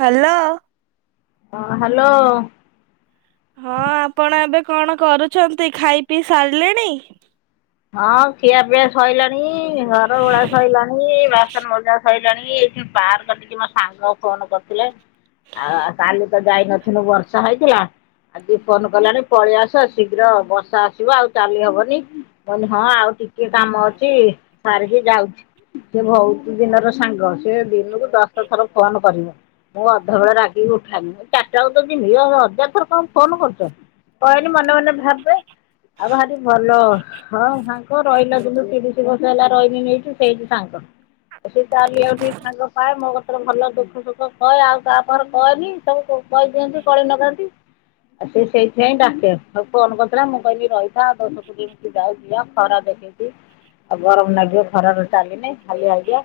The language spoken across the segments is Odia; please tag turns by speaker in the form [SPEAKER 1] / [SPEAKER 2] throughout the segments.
[SPEAKER 1] ହ୍ୟାଲୋ।
[SPEAKER 2] ହଁ ହ୍ୟାଲୋ।
[SPEAKER 1] ହଁ ଆପଣ ଏବେ କଣ କରୁଛନ୍ତି ଖାଇ ପିଇ ସାରିଲେଣି?
[SPEAKER 2] ହଁ ଖିଆ ପିଆ ସଇଲାଣି ଘର ଓଳା ସଇଲାଣି ବାସନ ମଜା ସଇଲାଣି ଏଇଠି ପାର୍କଟିକି ମୋ ସାଙ୍ଗ ଫୋନ କରିଥିଲେ ଆ ଆଉ କାଲି ତ ଯାଇନଥିନୁ ବର୍ଷା ହେଇଥିଲା ଆଉ ଆଜି ଫୋନ କଲାଣି ପଳେଇ ଆସ ଶୀଘ୍ର ବର୍ଷା ଆସିବ ଆଉ ଚାଲି ହବନି। କହିନି ହଁ ଆଉ ଟିକେ କାମ ଅଛି ସାରିକି ଯାଉଛି ସେ ବହୁତ ଦିନର ସାଙ୍ଗ ସେ ଦିନକୁ ଦଶଥର ଫୋନ କରିବ। ମୁଁ ଅଧା ବଳେ ରାଗି ଉଠ ଚାରିଟା ବେଳୁ ତ ଜିମି ଇଏ ହଜାର ଥର କଣ ଫୋନ କରୁଚ କହିଲି ମନେ ମନେ ଭାବେ ଆଉ ଭାରି ଭଲ ହଁ ସାଙ୍ଗ ରହିଲା ଦିନୁ ତିରିଶ ବର୍ଷ ହେଲା ରହିଲିଣି ଏଇଠି ସେଇଠି ସାଙ୍ଗ ସେ ଚାଲିଆକୁ ଟିକେ ସାଙ୍ଗ ପାଏ ମୋ କତିରେ ଭଲ ଦୁଃଖ ସୁଖ କହେ ଆଉ ତା ପାଖରେ କହେନି ସବୁ କହିଦିଅନ୍ତି କଳି ନଥାନ୍ତି ଆଉ ସେ ସେଇଥିପାଇଁ ଡାକେ ଆଉ ଫୋନ କରିଥିଲା ମୁଁ କହିଲି ରହିଥା ଆଉ ଦଶ କୋଡିଏ କେ ଜାଉ ଯିବା ଖରା ଦେଖିକି ଆଉ ଗରମ ନାଗିବ ଖରାରେ ଚାଲିନେ ହାଲିଆ ହେଇଯିବା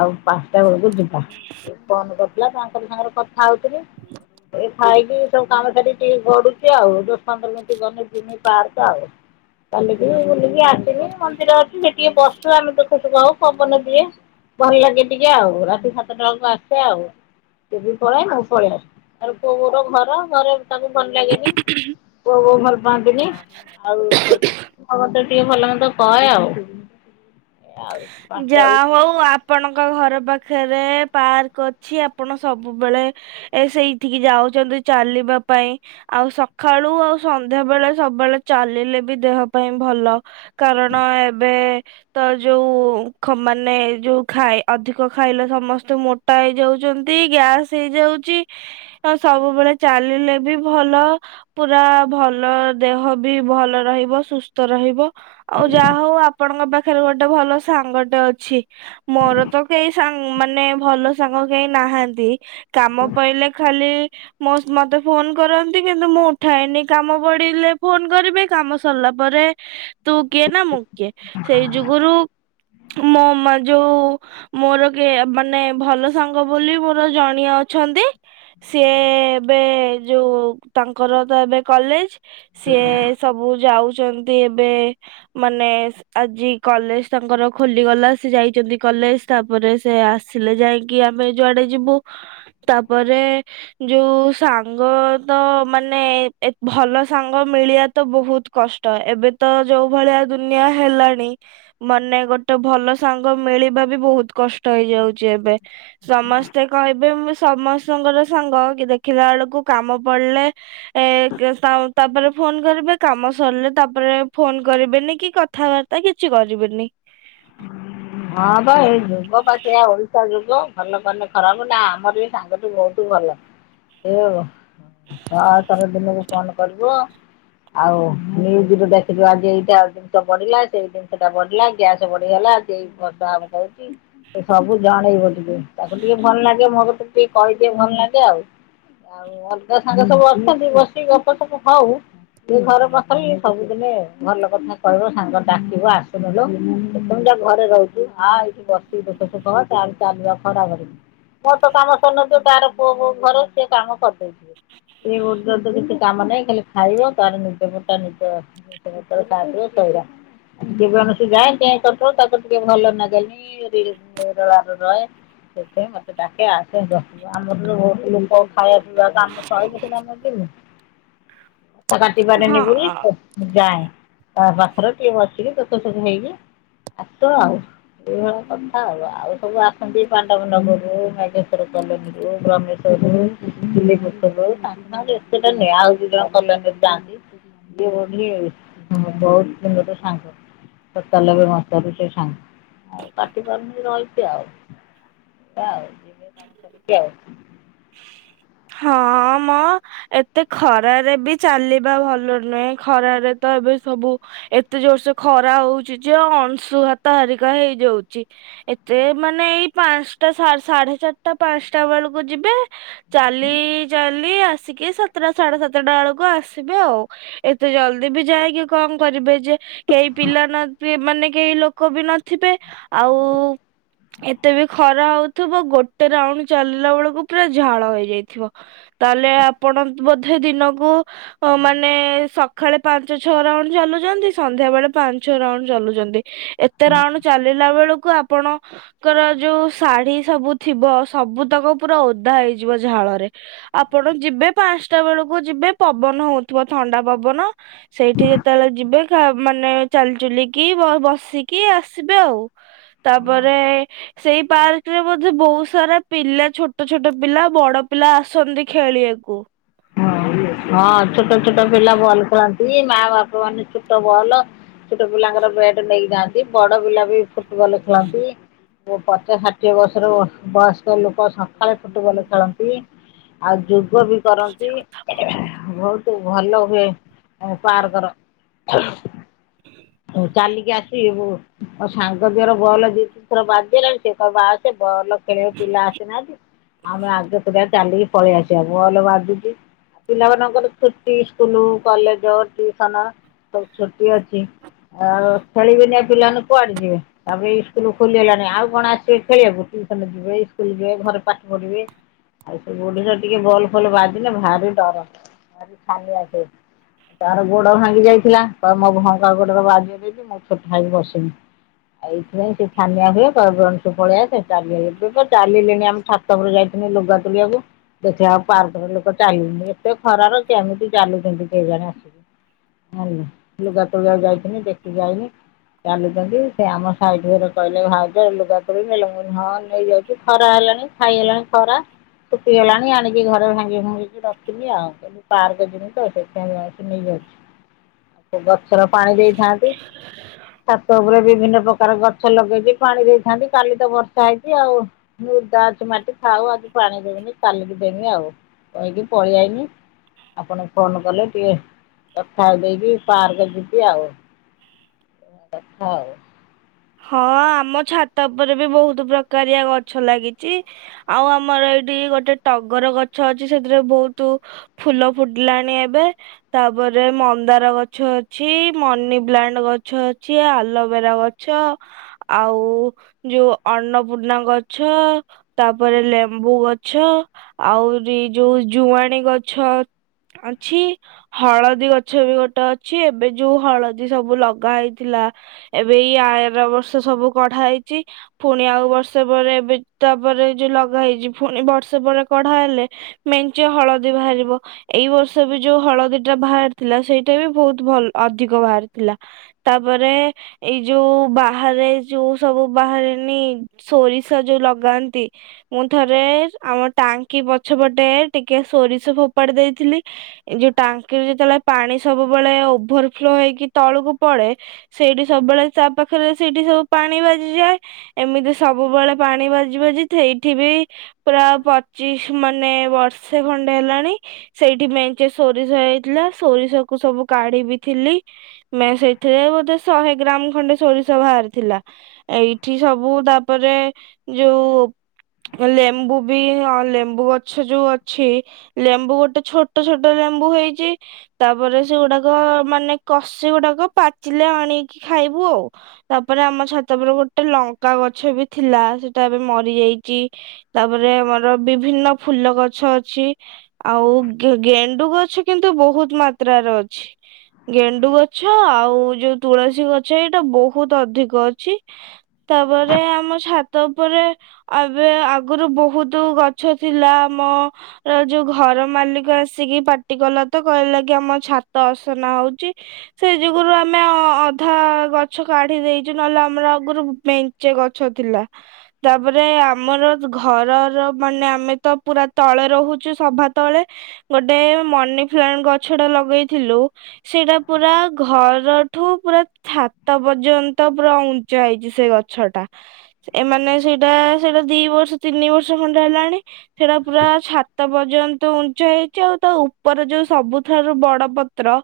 [SPEAKER 2] ଆଉ ପାଞ୍ଚଟା ବେଳକୁ ଯିବା ଫୋନ କରିଥିଲା ତାଙ୍କର ସାଙ୍ଗରେ କଥା ହଉଥିଲି ଏ ଖଇକି ସବୁ କାମ ସିକି ଟିକେ ଗଡୁଛି ଆଉ ଦଶ ପନ୍ଦର ମିନିଟ ଗନେ ଯିବି ପାର୍କ ଆଉ। ଚାଲିିକି ବୁଲିକି ଆସିବି ମନ୍ଦିର ଅଛି ସେ ଟିକେ ବସୁ ଆମେ ଦୁଃଖ ସୁଖ ହଉ ପବନ ଦିଏ ଭଲ ଲାଗେ ଟିକେ ଆଉ ରାତି ସାତଟା ବେଳକୁ ଆସେ ଆଉ ସିଏ ବି ପଳାଏ ମୁଁ ପଳେଇ ଆସେ ଆ ପୁଅ ବୋହୁର ଘର ଘରେ ତାଙ୍କୁ ଭଲ ଲାଗେନି ଓହ। ଭଲ ପାଆନ୍ତିନି ଆଉ ସେଇଠି ହଁ ମତେ ଟିକେ ଭଲ ମନ୍ଦ କହେ ଆଉ। ଆଉ ପାଞ୍ଚଟା
[SPEAKER 1] ଯାହା
[SPEAKER 2] ବେଳକୁ
[SPEAKER 1] ହଉ ଆପଣଙ୍କ ଘର ପାଖ ପାଖରେ ପାର୍କ ଅଛି ଆପଣ ସବୁବେଳେ ଏ ସେଇଠିକି ଯାଉଛନ୍ତି ଚାଲିବା ପାଇଁ ଆଉ ସକାଳୁ ଆଉ ସନ୍ଧ୍ୟା ବେଳେ ସବୁବେଳେ ଚାଲିଲେ ବି ଦେହ ପାଇଁ ଭଲ କାରଣ ଏବେ ତ ଯୋଉ ମାନେ ଯୋଉ ଖାଇ ଅଧିକ ଖାଇଲେ ସମସ୍ତେ ମୋଟା ହେଇଯାଉଛନ୍ତି ଗ୍ୟାସ ହେଇଯାଉଛି ସବୁବେଳେ ଚାଲିଲେ ବି ଭଲ ପୁରା ଭଲ ଦେହ ବି ଭଲ ରହିବ ସୁସ୍ଥ ରହିବ ଆଉ ଯାହା ହଉ ଆପଣଙ୍କ ପାଖରେ ଗୋଟେ ଭଲ ସାଙ୍ଗଟେ ଅଛି। ମୋର ତ କେହି ସାଙ୍ଗ ମାନେ ଭଲ ସାଙ୍ଗ କେହି ନାହାନ୍ତି। କାମ ପାଇଲେ ଖାଲି ମୋ ମତେ ଫୋନ କରନ୍ତି କିନ୍ତୁ ମୁଁ ଉଠାଇନି କାମ ପଡିଲେ ଫୋନ କରିବେ କାମ ସରିଲା ପରେ ତୁ କିଏ ନା ମୁଁ କିଏ ସେଇ ଯୁଗରୁ ମୋ ମା ଯୋଉ ମୋର କି ମାନେ ଭଲ ସାଙ୍ଗ ବୋଲି ମୋର ଜଣିଆ ଅଛନ୍ତି ସିଏ ଏବେ ଯୋଉ ତାଙ୍କର ତ ଏବେ କଲେଜ ସିଏ ସବୁ ଯାଉ ଏବେ ମାନ ଆଜି କଲେ ତାଙ୍କର ଖୋଲିଗଲା ସେ ଯାଇଛନ୍ତି କଲେଜ ତାପରେ ସେ ଆସିଲେ ଯାଇକି ଆମେ ଯୁଆଡେ ଯିବୁ ତାପରେ ଯୋଉ ସାଙ୍ଗ ତ ମାନେ ଭଲ ସାଙ୍ଗ ମିଳିବା ତ ବହୁତ କଷ୍ଟ ଏବେ ତ ଯୋଉ ଭଳିଆ ଦୁନିଆ ହେଲାଣି ମାନେ ଗୋଟେ ଭଲ ସାଙ୍ଗ ମିଳିବା ବି ବହୁତ କଷ୍ଟ ହେଇଯାଉଛି ଏବେ ସମସ୍ତେ କହିବେ ମୁ ସମସ୍ତଙ୍କର ସାଙ୍ଗ କି ଦେଖିଲା ବେଳକୁ କାମ ପଡିଲେ ଏ ତାପରେ ଫୋନ କରିବେ କାମ ସରିଲେ ତାପରେ ଫୋନ କରିବେନି କି କଥାବାର୍ତ୍ତା କିଛି କରି ବେନି
[SPEAKER 2] ହଁ ପା ଏଇ ଯୁଗ ପା ସେଇଆ ଓଲଟା ଯୁଗ ଭଲ କରିନେ ଖରାପ ନା ଆମର ବି ସାଙ୍ଗ ଟୁ ବହୁତ ଭଲ ଏଇ ଆଉ ହଁ ସାରା ଦିନ ଫୋନ କରିବ ଆଉ ନ୍ୟୁଜ ରେ ଦେଖିବା ଯେ ଏଇଟା ଜିନିଷ ବଢିଲା ସେଇ ଜିନିଷଟା ବଢିଲା ଗ୍ୟାସ ବଢିଗଲା ସେଉଛି ସବୁ ଜଣେଇବ ଟିକେ ତାକୁ ଟିକେ ଭଲ ଲାଗେ ମୋ କତେ ଟିକେ କହିଦିଏ ଭଲ ଲାଗେ ଆଉ ଆଉ ଅଲଗା ସାଙ୍ଗ ସବୁ ଅଛନ୍ତି ବସିକ ଗଛ ସବୁ ହଉ ଟେ ଘରେ ପଖରେ ସବୁଦିନେ ଭଲ କଥା କହିବ ସାଙ୍ଗ ଡାକିବ ଆସୁନୋଲୋ। ଘରେ ରହିଛି ହ ଏଇଠି ବଷିକି ଦୁଖ ସୁଖ ଚାଲିବା ଖରା ହରିନି ମୋ ତ କାମ ସନଥିବ ତାର ପୁଅ ବୋଉ ଘର ସିଏ କାମ କରିଦେଇଥିବ ସେୋ ଯଦି କିଛି କାମ ନାହିଁ ଖାଲି ଖାଇବ ତାର ନିଜ ବୋଟା ନିଜରେ ଖାଦିବ ସଇରା ଯେ ସେ ଯାଏ। ତାକୁ ଟିକେ ଭଲ ଲାଗେନି। ରହେ ସେଥିପାଇଁ ମୋତେ ଡାକେ। ଆସେ ଆମର ଲ ଖାଇବା ପିଇବା ପାଇଁ ବହୁତ ଲୋକ ଆମ କହିଲେ ସିନା ଯିମୁ। କାଟିପାରେନି ବୋଲି
[SPEAKER 1] ହଁ
[SPEAKER 2] ଯାଏ। ତା ପାଖରେ ଟିକେ ବସିକି ଦୁଃଖ ସୁଖ ହେଇକି। ଆସ ଆଉ ଏଇଭଳିଆ କଥା ଆଉ ଆଉ ସବୁ ଆସନ୍ତି। ପାଣ୍ଡବ ନଗରରୁ ନାଗେଶ୍ଵର କଲୋନୀରୁୁ ବ୍ରହ୍ମେସ୍ୱରରୁ ରିଲପର ରୁ ସାଙ୍ଗ ଏତେଟା ନହଁ ଆଉ ଦି ଜଣ କଲୋନୀ ରେ ଯାଆନ୍ତି ବହୁତ ଦିନରେ ସାଙ୍ଗ ସତାଲବେ ମସିହା - ସବୁ ସେ ସାଙ୍ଗ। ଆଉ କାଟି ପାରୁନି ରହିଛି ଆଉ [unintelligible] ଆଉ।
[SPEAKER 1] ହଁ ମ ଏତେ ଖରାରେ ବି ଚାଲିବା ଭଲ ନୁହେଁ ଖରାରେ ତ ଏବେ ସବୁ ଏତେ ଜୋରସ ଖରା ହଉଛି ଯେ ଅଂଶୁଘାତ ହାରିକା ହେଇଯାଉଚି। ଏତେ ମାନେ ଏଇ ପାଞ୍ଚଟା ସାଢେ ଚାରିଟା ପାଞ୍ଚଟା ବେଳକୁ ଯିବେ ଚାଲି ଚାଲି ଆସିକି ସାତଟା ସାଢେ ସାତଟା ବେଳକୁ ଆସିବେ ଆଉ ଏତେ ଜଲଦି ବି ଯାଇକି କଣ କରିବେ ଯେ। କେହି ପିଲା ନଥିବେ ମାନେ କେହି ଲୋକ ବି ନଥିବେ ଆଉ ଏତେ ବି ଖରା ହଉଥିବ ଗୋଟେ ରାଉଣ୍ଡ ଚାଲିଲା ବେଳକୁ ପୁରା ଝାଳ ହେଇ ଇଥିବ ତାହେଲେ ଆପଣ ବୋଧେ ଦିନକୁ ମାନେ ସକାଳେ ପାଞ୍ଚ ଛଅ ରାଉଣ୍ଡ ଚାଲୁଚନ୍ତି ସନ୍ଧ୍ୟା ବେଳେ ପାଞ୍ଚ ଛଅ ରାଉଣ୍ଡ ଚାଲୁଚନ୍ତି। ଏତେ ରାଉଣ୍ଡ ଚାଲିଲା ବେଳକୁ ଆପଣ ଙ୍କର ଯୋଉ ଶାଢୀ ସବୁ ଥିବ ସବୁ ତାକୁ ପୁରା ଓଧା ହେଇଯିବ। ଝାଳରେ ଆପଣ ଯିବେ ପାଞ୍ଚଟା ବେଳକୁ ଯିବେ ପବନ ହଉଥିବ ଥଣ୍ଡା ପବନ ସେଇଠି ଯେତେବେଳେ ଯିବେ ମାନେ ଚାଲିଚୁଲିକି ବସିକି ଆସିବେ ଆଉ ତାପରେ ସେଇ ପାର୍କରେ ବୋଧେ ବହୁତ ସାରା ପିଲା ଛୋଟ ଛୋଟ ପିଲା ବଡ ପିଲା ଆସନ୍ତି ଖେଳିବାକୁ।
[SPEAKER 2] ହଁ ହଁ। ଛୋଟ ଛୋଟ ପିଲା ବଲ ଖେଳନ ମା ବାପା ମାନେ ଛୋଟ ବଲ ଛୋଟ ପିଲାଙ୍କର ବେଟ ନେଇକ ଯାଆନ୍ତି। ବଡ ପିଲା ବି ଫୁଟବଲ ଖେଳନ୍ତି ପଚା ଷାଠିଏ ବର୍ଷର ବୟସ୍କ ଲୋକ ଲୋକ ସକାଳେ ଫୁଟବଲ ଖେଳନ୍ତି ଆଉ ଯୋଗ ବି କରନ୍ତି। ବହୁତ ଭଲ ହୁଏ ପାର୍କର ଚାଲିକି ଆସିବୁ ଆ ସାଙ୍ଗ ଦେହର ଭଲ ଦି ଥର ବାଜିଲାଣି ସେ କହିବ ଆଉ ସେ ବଲ ଖେଳ ପିଲା ଆସିନାହାନ୍ତି ଆମେ ଆଗେତୁରିଆ ଚାଲିକି ପଳେଇ ଆସିବା ବଲ୍ ବାଜୁଚି। ପିଲାମାନଙ୍କର ଛୁଟି ଇସ୍କୁଲ କଲେଜ ଟ୍ୟୁସନ ସବୁ ଛୁଟି ଅଛି ଆଉ ଖେଳିବେନି ପିଲାମାନେ କୁଆଡେ ଯିବେ ତାପରେ ଇସ୍କୁଲ ଖୋଲିଗଲାଣି ଆଉ କଣ ଆସିବେ ଖେଳି ବାକୁୁ ଟିୟୁସନ ଯିବେ ସ୍କୁଲ ଯିବେ ଘରେ ପାଠ ପଢିବେ ଆଉ ସବୁ ଓଡିରେ ଟିକେ ବଲ୍ ଭଲ ବ ଭାରି ଡର ଭାରି ଛାନିଆ ହୁଏ ତାର ଗୋଡ ଭାଙ୍ଗି ଯାଇଥିଲା। କହ ମୋ ଭଙ୍କା ଗୋଡର ବାଯିବ ଯଦି ମୁଁ ଛୋଟା ହୋଇକି ବସିବି ଆଉ ଏଇଥିପାଇଁ ସେ ଛାନିଆ ହୁଏ କହେ ବେଣୁଶୁ ପଳେ ଆସେ ଚାଲିଆ ଏ ଚାଲିଲେଣି ଆମେ ଛାତରେ ଯାଇଥିଲି ଲୁଗା ତୋଳିଆକୁ ଦେଖିଲ ଆଉ ପାର୍କରେ ଲୋକ ଚାଲନି ଏତେ ଖରାର କେମିତି ଚାଲୁଛନ୍ତି କେଜାଣି ହୁଁ ଆସିବେ ଲୁଗା ତୋଳିବାକୁ ଯାଇିଥିଲି ଦେଖିକି ଆଇଲି ଚାଲୁଚନ୍ତି ସେ ଆମ ସାଇଟ୍ ଘରେ କହିଲେ ଭାଉଜ ଲୁଗା ତୋଳି ନେଲ ମୁଁ କହିଲି ହଁ ନେଇଯାଉଚି ଖରା ହେଲାଣି ଛାଇ ହେଲାଣି ଖରା ଶୁଖିଗଲାଣି ଆଣିକି ଘରେ ଭାଙ୍ଗିଭୁଙ୍ଗି ରଖିନି ଆଉ ପାର୍କ ଯିମି ତ ସେଥିପାଇଁ ନେଇ ଯାଉଛି। ଆଉ ଗଛର ପାଣି ଦେଇଥାନ୍ତି ଛାତ ଉପରେ ବିଭିନ୍ନ ପ୍ରକାର ଗଛ ଲଗେଇଛି ପାଣି ଦେଇଥାନ୍ତି। କାଲି ତ ବର୍ଷା ହେଇଛି ଆଉ ମୁର୍ଦା ଅଛି ମାଟି ଥାଉ ଆଜି ପାଣି ଦେବିନି କାଲିକି ଦେମି ଆଉ କହିକି ପଳେଇଆାଇନି। ଆପଣ ଫୋନ କଲେ ଟିକେ କଥା ଦେଇକି ପାର୍କ ଯିବି ଆଉ। କଥା ଆଉ
[SPEAKER 1] ହଁ ଆମ ଛାତ ଉପରେ ବି ବହୁତ ପ୍ରକାରିଆ ଗଛ ଲାଗିଛି। ଆଉ ଆମର ଏଇଠି ଗୋଟେ ଟଗର ଗଛ ଅଛି, ସେଥିରେ ବହୁତ ଫୁଲ ଫୁଟିଲାଣି ଏବେ ତାପରେ ମନ୍ଦାର ଗଛ ଅଛି, ମନି ପ୍ଲାଣ୍ଟ ଗଛ ଅଛି ଆଲୋଭେରା ଗ ଆଉ ଯୋଉ ଅନ୍ନପୂର୍ଣ୍ଣା ଗଛ, ତାପରେ ଲେମ୍ବୁ ଗଛ, ଆହୁରି ଯୋଉ ଜୁଆଣି ଗଛ ଅଛି, ହଳଦୀ ଗଛ ବି ଗୋଟେ ଅଛି, ଏବେ ଯୋଉ ହଳଦୀ ସବୁ ଲଗା ହେଇଥିଲା ଏବେ ଏଇ ଆର ବର୍ଷ ସବୁ କଢା ହେଇଛି। ପୁଣି ଆଉ ବର୍ଷେ ପରେ, ଏବେ ତାପରେ ଯୋଉ ଲଗା ହେଇଛି ପୁଣି ବର୍ଷେ ପରେ କଢା ହେଲେ ମେଞ୍ଚେ ହଳଦୀ ବାହାରିବ। ଏଇ ବର୍ଷ ବି ଯୋଉ ହଳଦୀ ଟା ବାହାରିଥିଲା ସେଇଟା ବି ବହୁତ ଭଲ ଅଧିକ ବାହାରିଥିଲା ତାପରେ ଏଇ ଯୋଉ ବାହାରେ ଯୋଉ ସବୁ ବାହାରେନି ସୋରିଷ ଯୋଉ ଲଗାନ୍ତି। ମୁଁ ଥରେ ଆମ ଟାଙ୍କି ପଛ ପଟେ ଟିକେ ସୋରିଷ ଫୋପାଡି ଦେଇଥିଲି। ଏ ଯୋଉ ଟାଙ୍କିରେ ଯେତେବେଳେ ପାଣି ସବୁବେଳେ ଓଭର ଫ୍ଲୋ ହେଇକି ତଳକୁ ପଡେ ସେଇଠି ସବୁବେଳେ ତା ପାଖରେ ସେଇଠି ସବୁ ପାଣି ବାଜିଯାଏ। ଏମିତି ସବୁବେଳେ ପାଣି ବାଜି ବାଜି ସେଇଠି ବି ପୁରା ପଚିଶ ମାନେ ବର୍ଷେ ଖଣ୍ଡେ ହେଲାଣି, ସେଇଠି ମେଞ୍ଚେ ସୋରିଷ ହେଇଥିଲା, ସୋରିଷ କୁ ସବୁ କାଢି ବି ଥିଲି। ମ ସେଇଥିରେ ଶହେ ଗ୍ରାମ ଖଣ୍ଡେ ସୋରିଷ ବାହାରିଥିଲା। ଏଇଠି ସବୁ ତାପରେ ଯୋଉ ଲେମ୍ବୁ ବି ଲେମ୍ବୁ ଗଛ ଯୋଉ ଅଛି। ଲେମ୍ବୁ ଗୋଟେ ଛୋଟ ଛୋଟ ଲେମ୍ବୁ ହେଇଛି ତାପରେ ସେଗୁଡାକ ମାନେ କଷି ଗୁଡାକ ପାଚିଲେ ଆଣି ଖାଇବୁ ଆଉ ତାପରେ ଆମ ଛାତପରେ ଗୋଟେ ଲଙ୍କା ଗଛ ବି ଥିଲା, ସେଟା ଏବେ ମରିଯାଇଛି। ତାପରେ ଆମର ବିଭିନ୍ନ ଫୁଲ ଗଛ ଅଛି, ଆଉ ଗେଣ୍ଡୁ ଗଛ କିନ୍ତୁ ବହୁତ ମାତ୍ରାର ଅଛି ଗେଣ୍ଡୁ ଗଛ ଆଉ ତୁଳସୀ ଗଛ ଏଇଟା ବହୁତ ଅଧିକ ଅଛି। ତାପରେ ଆମ ଛାତ ଉପରେ ଏବେ ଆଗରୁ ବହୁତ ଗଛ ଥିଲା। ଆମର ଯୋଉ ଘର ମାଲିକ ଆସିକି ପାଟି କଲା ତ, କହିଲା କି ଆମ ଛାତ ଅସନା ହଉଛି। ସେ ଯୁଗରୁ ଆମେ ଅଧା ଗଛ କାଢି ଦେଇଛୁ। ନହେଲେ ଆମର ଆଗରୁ ମେଞ୍ଚେ ଗଛ ଥିଲା। ତାପରେ ଆମର ଘରର ମାନେ ଆମେ ତ ପୁରା ତଳେ ରହୁଛୁ। ସବା ତଳେ ଗୋଟେ ମନି ପ୍ଲାଣ୍ଟ ଗଛଟା ଲଗେଇଥିଲୁ ସେଇଟା ପୁରା ଘର ଠୁ ପୁରା ଛାତ ପର୍ଯ୍ୟନ୍ତ ପୁରା ଉଞ୍ଚା ହେଇଛି ସେ ଗଛଟା। ଏମାନେ ସେଇଟା ସେଇଟା ଦି ବର୍ଷ ତିନି ବର୍ଷ ଖଣ୍ଡେ ହେଲାଣି। ସେଇଟା ପୁରା ଛାତ ପର୍ଯ୍ୟନ୍ତ ଉଞ୍ଚା ହେଇଛି ଆଉ ତା ଉପର ଯୋଉ ସବୁଠାରୁ ବଡ ପତ୍ର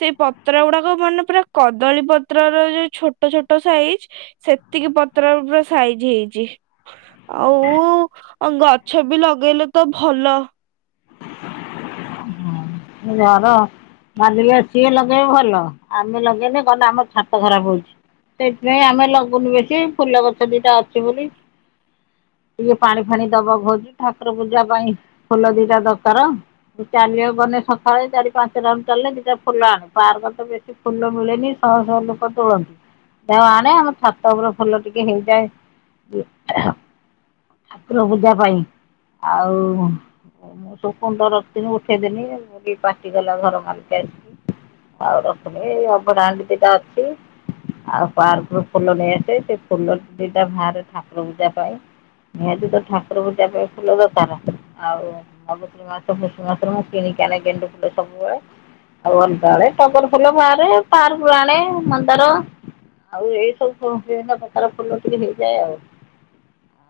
[SPEAKER 1] ସେଇ ପତ୍ର ଗୁଡାକ ମାନେ ପୁରା କଦଳୀ ପତ୍ର ର ଯୋଉ ଛୋଟ ଛୋଟ ସାଇଜ, ସେତିକି ପତ୍ର ପୁରା ସାଇଜ ହେଇଛି। ଆଉ ଗଛ ବି ଲଗେଇଲେ ତ ଭଲ।
[SPEAKER 2] ଘର ମାଲିକ ସିଏ ଲଗେଇବ ଭଲ ଆମେ ଲଗେଇଲେ ଆମର ଛାତ ଖରାପ ହଉଛି। ସେଥିପାଇଁ ଆମେ ଲଗୁଉନୁ ବେଶୀ, ଫୁଲ ଗଛ ଦିଟା ଅଛି ବୋଲି ଟିକେ ପାଣି ଫାଣି ଦବାକୁ ହଉଛି। ଠାକୁର ପୂଜା ପାଇଁ ଫୁଲ ଦିଟା ଦରକାର ଚାଲିବା ଗଲେ- ସକାଳେ ଚାରି ପାଞ୍ଚଟା ଚାଲିଲେ ଦିଟା ଫୁଲ ଆଣେ ପାର୍କରେ ତ ବେଶୀ ଫୁଲ ମିଳେନି ଶହ ଶହ ଲୋକ ତୋଳନ୍ତି ଯହା ଆଣେ ଆମ ଛାତ ଉପର ଫୁଲ ଟିକେ ହେଇଯାଏ ଠାକୁର ପୂଜା ପାଇଁ ଆଉ ସୁକୁଣ୍ଡ ରଖିନି ଉଠେଇଦେନି ପାଟିଗଲା ଘର ମଲିକି ଆସିକି ଆଉ ରଖମେ ଏଇ ଅଭଡାହାଣ୍ଡି ଦିଟା ଅଛି ଆଉ ପାର୍କରୁ ଫୁଲ ନେଇଆସେ ସେ ଫୁଲ ଦିଟା ବାହାରେ ଠାକୁର ପୂଜା ପାଇଁ ନିହାତି ତ ଠାକୁର ପୂଜା ପାଇଁ ଫୁଲ ଦରକାର ଆଉ ଭାବତ୍ରୀ ମାସଷ ମାସରେ ମୁଁ କିଣିକି ଆ ଗେଣ୍ଡୁ ଫୁଲ ସବୁବେଳେ ଆଉ ଅଟା ବଳେ ଟବର ଫୁଲ ବାହାରେ ପାର୍ ଆଣେ ମନ୍ଦାର ଆଉ ଏଇ ସବୁ ବିଭିନ୍ନ ପ୍ରକାର ଫୁଲ ଟିକେ ହେଇଯାଏ ଆଉ।